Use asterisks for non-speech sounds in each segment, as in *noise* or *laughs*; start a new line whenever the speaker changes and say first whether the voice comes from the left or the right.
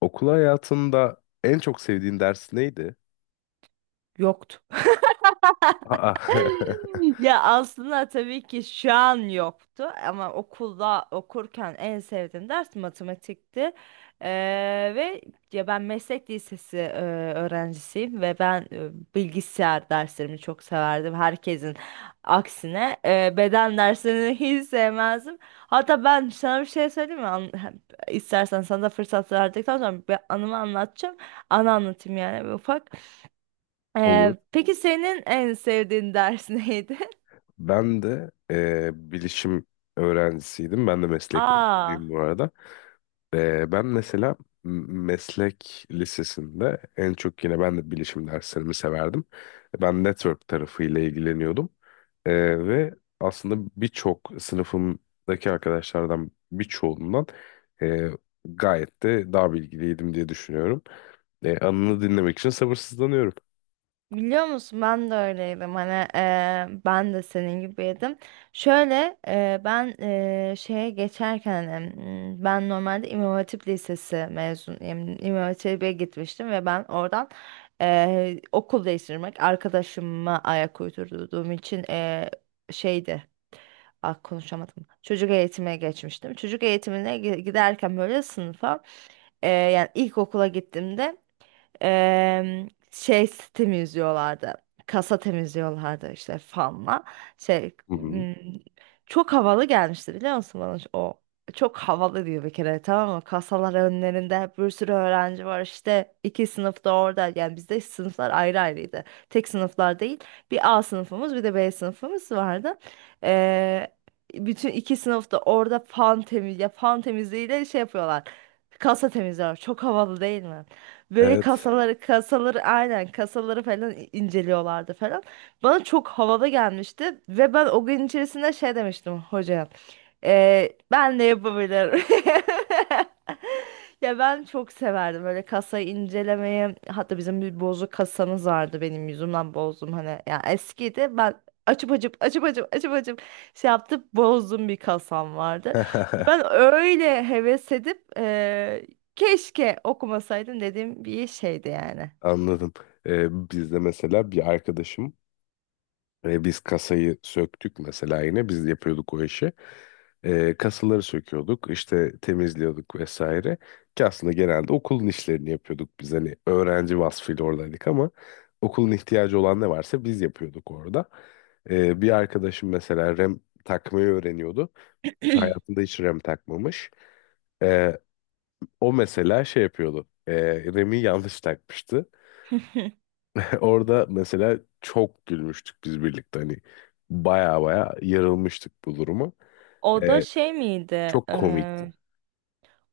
left: Okul hayatında en çok sevdiğin ders neydi?
right: Yoktu. *laughs*
left: Aa, *laughs*
right: Ya aslında tabii ki şu an yoktu ama okulda okurken en sevdiğim ders matematikti. Ve ya ben meslek lisesi öğrencisiyim ve ben bilgisayar derslerimi çok severdim. Herkesin aksine beden derslerini *laughs* hiç sevmezdim. Hatta ben sana bir şey söyleyeyim mi? İstersen sana da fırsat verdikten sonra bir anımı anlatacağım. Anı anlatayım yani bir ufak.
left: olur.
right: Peki senin en sevdiğin ders *laughs* neydi?
left: Ben de bilişim öğrencisiydim. Ben de meslek
right: Aa,
left: okuduyum bu arada. Ben mesela meslek lisesinde en çok yine ben de bilişim derslerimi severdim. Ben network tarafıyla ilgileniyordum. Ve aslında birçok sınıfımdaki arkadaşlardan birçoğundan eee, gayet de daha bilgiliydim diye düşünüyorum. Anını dinlemek için sabırsızlanıyorum.
right: biliyor musun ben de öyleydim hani ben de senin gibiydim. Şöyle ben şeye geçerken hani, ben normalde İmam Hatip Lisesi mezunuyum. İmam Hatip'e gitmiştim ve ben oradan okul değiştirmek arkadaşıma ayak uydurduğum için şeydi. Ah, konuşamadım. Çocuk eğitimine geçmiştim. Çocuk eğitimine giderken böyle sınıfa yani ilkokula gittiğimde şey temizliyorlardı. Kasa temizliyorlardı işte fanla. Şey
left: Hı hı.
right: m, Çok havalı gelmişti biliyor musun bana o. Çok havalı diyor bir kere tamam mı? Kasalar önlerinde hep bir sürü öğrenci var işte iki sınıfta orada yani bizde sınıflar ayrı ayrıydı. Tek sınıflar değil, bir A sınıfımız bir de B sınıfımız vardı. Ee, Bütün iki sınıfta orada fan temizliğiyle şey yapıyorlar. Kasa temizliyorlar. Çok havalı değil mi? Böyle
left: Evet.
right: kasaları aynen kasaları falan inceliyorlardı falan. Bana çok havalı gelmişti ve ben o gün içerisinde şey demiştim hocaya. "Ben de yapabilirim. *laughs* Ya ben çok severdim böyle kasayı incelemeyi. Hatta bizim bir bozuk kasamız vardı benim yüzümden bozdum hani. Ya eskiydi ben açıp açıp açıp açıp açıp açıp şey yaptım bozdum bir kasam vardı. Ben
left: *laughs*
right: öyle heves edip keşke okumasaydım dediğim bir şeydi yani.
left: Anladım. Bizde mesela bir arkadaşım biz kasayı söktük, mesela yine biz yapıyorduk o işi. Kasaları söküyorduk, işte temizliyorduk vesaire. Ki aslında genelde okulun işlerini yapıyorduk biz, hani öğrenci vasfıyla oradaydık ama okulun ihtiyacı olan ne varsa biz yapıyorduk orada. Bir arkadaşım mesela rem takmayı öğreniyordu. Hayatında hiç rem takmamış. Ee, O mesela şey yapıyordu. Remi yanlış takmıştı.
right: *laughs*
left: *laughs* Orada mesela çok gülmüştük biz birlikte. Hani baya baya yarılmıştık bu duruma.
right: O da
left: Ee,
right: şey miydi?
left: Çok komikti.
right: Eee,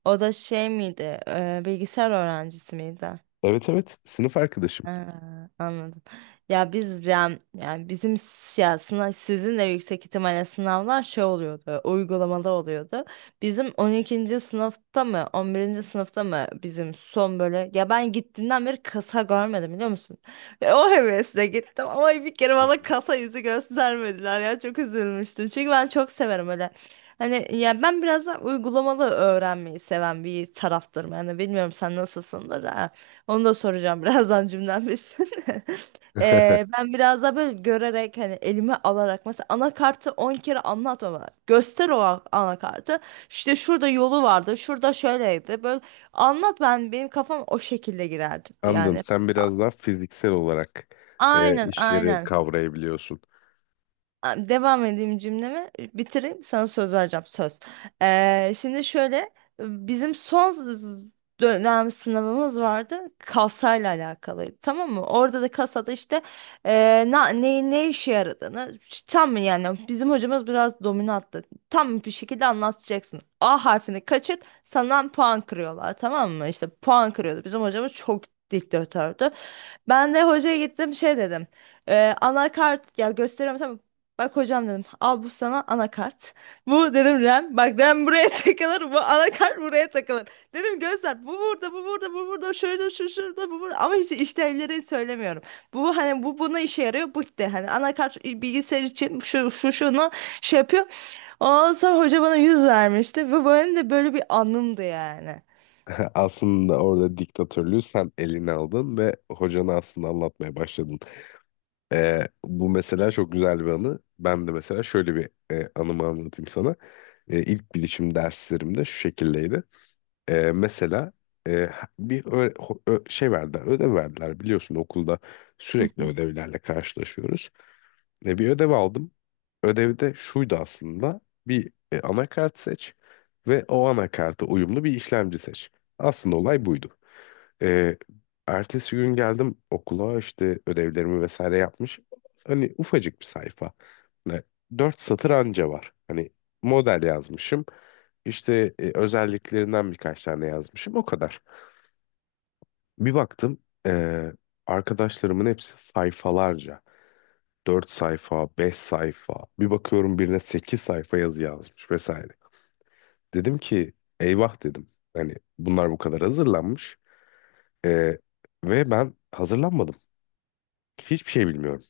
right: O da şey miydi? Bilgisayar öğrencisi miydi?
left: Evet, evet, sınıf arkadaşım.
right: Ha, anladım. Ya biz yani, bizim ya sınav, sizin de yüksek ihtimalle sınavlar şey oluyordu, uygulamada oluyordu. Bizim 12. sınıfta mı, 11. sınıfta mı bizim son böyle ya ben gittiğinden beri kasa görmedim biliyor musun? Ve o hevesle gittim ama bir kere
left: Hı
right: bana kasa yüzü göstermediler ya çok üzülmüştüm. Çünkü ben çok severim öyle. Hani ya ben biraz da uygulamalı öğrenmeyi seven bir taraftarım. Yani bilmiyorum sen nasılsındır. Onu da soracağım *laughs* birazdan cümlem bitsin. *laughs*
left: hı. *laughs*
right: Ben biraz daha böyle görerek hani elime alarak mesela anakartı 10 kere anlatma bana. Göster o anakartı. İşte şurada yolu vardı. Şurada şöyleydi. Böyle anlat ben benim kafam o şekilde girerdi
left: Anladım.
right: yani.
left: Sen
right: A-
left: biraz daha fiziksel olarak
right: Aynen
left: işleri
right: aynen.
left: kavrayabiliyorsun.
right: Devam edeyim cümlemi bitireyim sana söz vereceğim söz. Şimdi şöyle bizim son dönem sınavımız vardı kasayla alakalıydı tamam mı? Orada da kasada işte ne işe yaradığını tam mı yani bizim hocamız biraz dominanttı. Tam bir şekilde anlatacaksın. A harfini kaçır senden puan kırıyorlar tamam mı? İşte puan kırıyordu bizim hocamız çok diktatördü. Ben de hocaya gittim şey dedim. Anakart ya gösteriyorum tamam. Bak hocam dedim al bu sana anakart. Bu dedim RAM. Bak RAM buraya *laughs* takılır. Bu anakart buraya takılır. Dedim gözler bu burada bu burada bu burada şöyle şu şurada bu burada. Ama hiç işlevleri söylemiyorum. Bu hani bu buna işe yarıyor. Bu de hani anakart bilgisayar için şu şu şunu şey yapıyor. Ondan sonra hoca bana yüz vermişti. Ve benim de böyle bir anımdı yani.
left: *laughs* Aslında orada diktatörlüğü sen eline aldın ve hocanı aslında anlatmaya başladın. Bu mesela çok güzel bir anı. Ben de mesela şöyle bir anımı anlatayım sana. İlk bilişim derslerimde şu şekildeydi. Mesela e, bir şey verdiler, ödev verdiler, biliyorsun okulda
right: Hı
left: sürekli
right: hı.
left: ödevlerle karşılaşıyoruz. Bir ödev aldım. Ödevi de şuydu aslında. Bir anakart seç ve o anakarta uyumlu bir işlemci seç. Aslında olay buydu. E, Ertesi gün geldim okula, işte ödevlerimi vesaire yapmış. Hani ufacık bir sayfa. Ne, dört satır anca var. Hani model yazmışım. İşte özelliklerinden birkaç tane yazmışım. O kadar. Bir baktım, e, arkadaşlarımın hepsi sayfalarca. 4 sayfa, 5 sayfa. Bir bakıyorum birine 8 sayfa yazı yazmış vesaire. Dedim ki, eyvah dedim. Hani bunlar bu kadar hazırlanmış. Ee, Ve ben hazırlanmadım. Hiçbir şey bilmiyorum.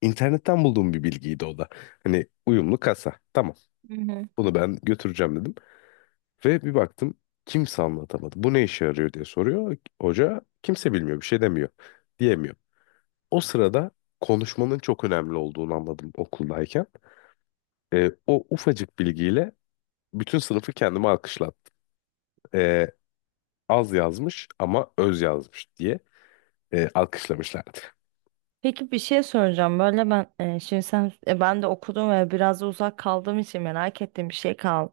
left: İnternetten bulduğum bir bilgiydi o da. Hani uyumlu kasa. Tamam,
right: Hı hı.
left: bunu ben götüreceğim dedim. Ve bir baktım kimse anlatamadı. Bu ne işe yarıyor diye soruyor. Hoca, kimse bilmiyor, bir şey demiyor. Diyemiyor. O sırada konuşmanın çok önemli olduğunu anladım, okuldayken. O ufacık bilgiyle bütün sınıfı kendime alkışlattı. Ee, Az yazmış ama öz yazmış diye alkışlamışlardı.
right: Peki bir şey soracağım. Böyle ben şimdi sen ben de okudum ve biraz da uzak kaldığım için merak ettiğim bir şey kal.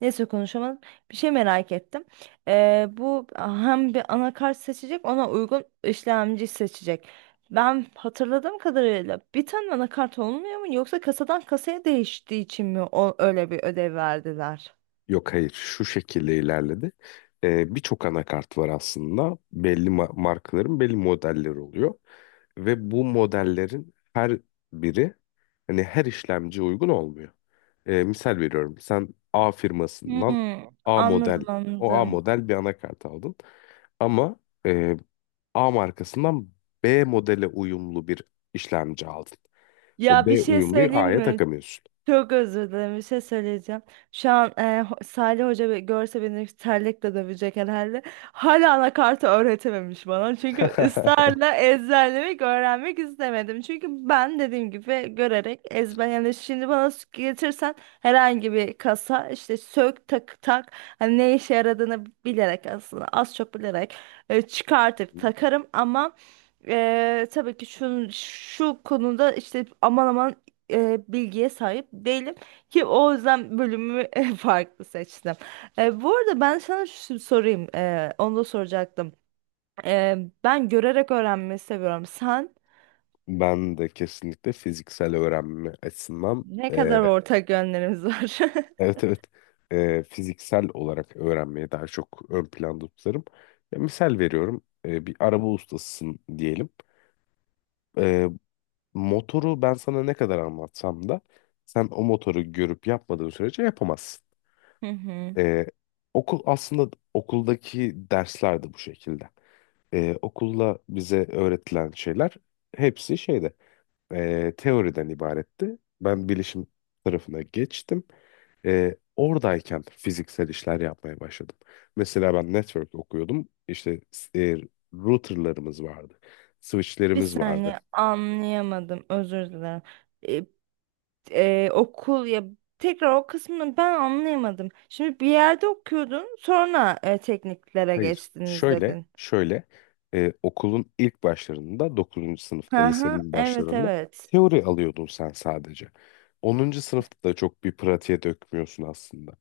right: Neyse konuşamadım. Bir şey merak ettim. Bu hem bir anakart seçecek ona uygun işlemci seçecek. Ben hatırladığım kadarıyla bir tane anakart olmuyor mu yoksa kasadan kasaya değiştiği için mi o, öyle bir ödev verdiler?
left: Yok, hayır, şu şekilde ilerledi. Birçok anakart var aslında. Belli markaların belli modelleri oluyor. Ve bu modellerin her biri hani her işlemciye uygun olmuyor. Misal veriyorum, sen A firmasından
right: Hmm,
left: A model,
right: anladım anladım.
left: bir anakart aldın. Ama e, A markasından B modele uyumlu bir işlemci aldın. O
right: Ya bir
left: B
right: şey
left: uyumluyu
right: söyleyeyim
left: A'ya
right: mi?
left: takamıyorsun.
right: Çok özür dilerim bir şey söyleyeceğim. Şu an Salih Hoca görse beni terlikle dövecek herhalde. Hala anakartı öğretememiş bana. Çünkü ısrarla ezberlemek öğrenmek istemedim. Çünkü ben dediğim gibi görerek ezber yani şimdi bana getirsen herhangi bir kasa işte sök tak tak hani ne işe yaradığını bilerek aslında az çok bilerek çıkartıp
left: *laughs*
right: takarım ama tabii ki şu konuda işte aman aman bilgiye sahip değilim ki o yüzden bölümü *laughs* farklı seçtim. Bu arada ben sana şu sorayım, onu da soracaktım. E, Ben görerek öğrenmeyi seviyorum. Sen
left: Ben de kesinlikle fiziksel öğrenme açısından,
right: ne
left: eee,
right: kadar ortak yönlerimiz var?
left: *laughs* evet, evet, fiziksel olarak öğrenmeyi daha çok ön planda tutarım. Ya, misal veriyorum, bir araba ustasısın diyelim. Eee, Motoru ben sana ne kadar anlatsam da sen o motoru görüp yapmadığın sürece yapamazsın.
right: *laughs* Hı hı.
left: Eee, Okul aslında, okuldaki dersler de bu şekilde. Okulda bize öğretilen şeyler hepsi şeyde, teoriden ibaretti. Ben bilişim tarafına geçtim. Oradayken fiziksel işler yapmaya başladım. Mesela ben network okuyordum. İşte e, routerlarımız vardı.
right: Bir
left: Switchlerimiz vardı.
right: saniye anlayamadım, özür dilerim. E, Okul ya tekrar o kısmını ben anlayamadım. Şimdi bir yerde okuyordun, sonra tekniklere
left: Hayır.
right: geçtiniz
left: Şöyle,
right: dedin.
left: şöyle, okulun ilk başlarında, 9. sınıfta,
right: Hı hı,
left: lisenin
right: evet
left: başlarında
right: evet.
left: teori alıyordun sen sadece. 10. sınıfta da çok bir pratiğe dökmüyorsun aslında.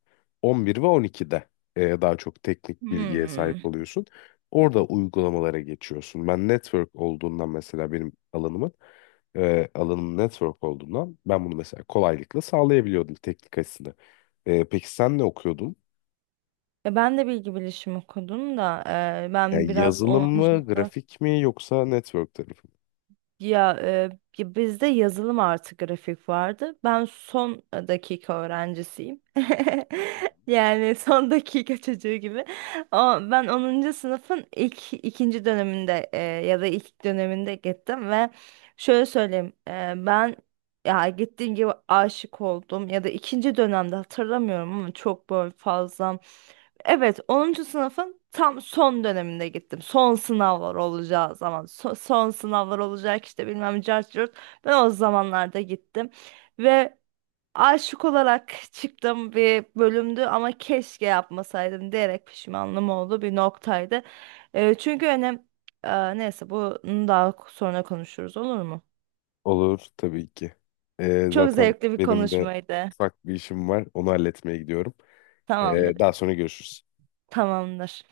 left: 11 ve 12'de daha çok teknik bilgiye sahip
right: Hmm.
left: oluyorsun. Orada uygulamalara geçiyorsun. Ben network olduğundan, mesela benim alanımın alanım network olduğundan, ben bunu mesela kolaylıkla sağlayabiliyordum teknik açısından. Peki sen ne okuyordun?
right: Ya ben de bilgi bilişim okudum da
left: Ya
right: ben biraz
left: yazılım
right: 10.
left: mı,
right: sınıf-
left: grafik mi, yoksa network tarafı mı?
right: ya, e, ya bizde yazılım artı grafik vardı. Ben son dakika öğrencisiyim. *laughs* Yani son dakika çocuğu gibi. O, Ben 10. sınıfın ilk ikinci döneminde ya da ilk döneminde gittim ve şöyle söyleyeyim ben ya gittiğim gibi aşık oldum ya da ikinci dönemde hatırlamıyorum ama çok böyle fazla. Evet, 10. sınıfın tam son döneminde gittim. Son sınavlar olacağı zaman, son sınavlar olacak işte bilmem cart curt. Ben o zamanlarda gittim ve aşık olarak çıktığım bir bölümdü ama keşke yapmasaydım diyerek pişmanlığım oldu bir noktaydı. Çünkü önem Neyse bunu daha sonra konuşuruz olur mu?
left: Olur, tabii ki.
right: Çok
left: Zaten
right: zevkli bir
left: benim de
right: konuşmaydı.
left: ufak bir işim var. Onu halletmeye gidiyorum.
right: Tamamdır.
left: Daha sonra görüşürüz.
right: Tamamdır.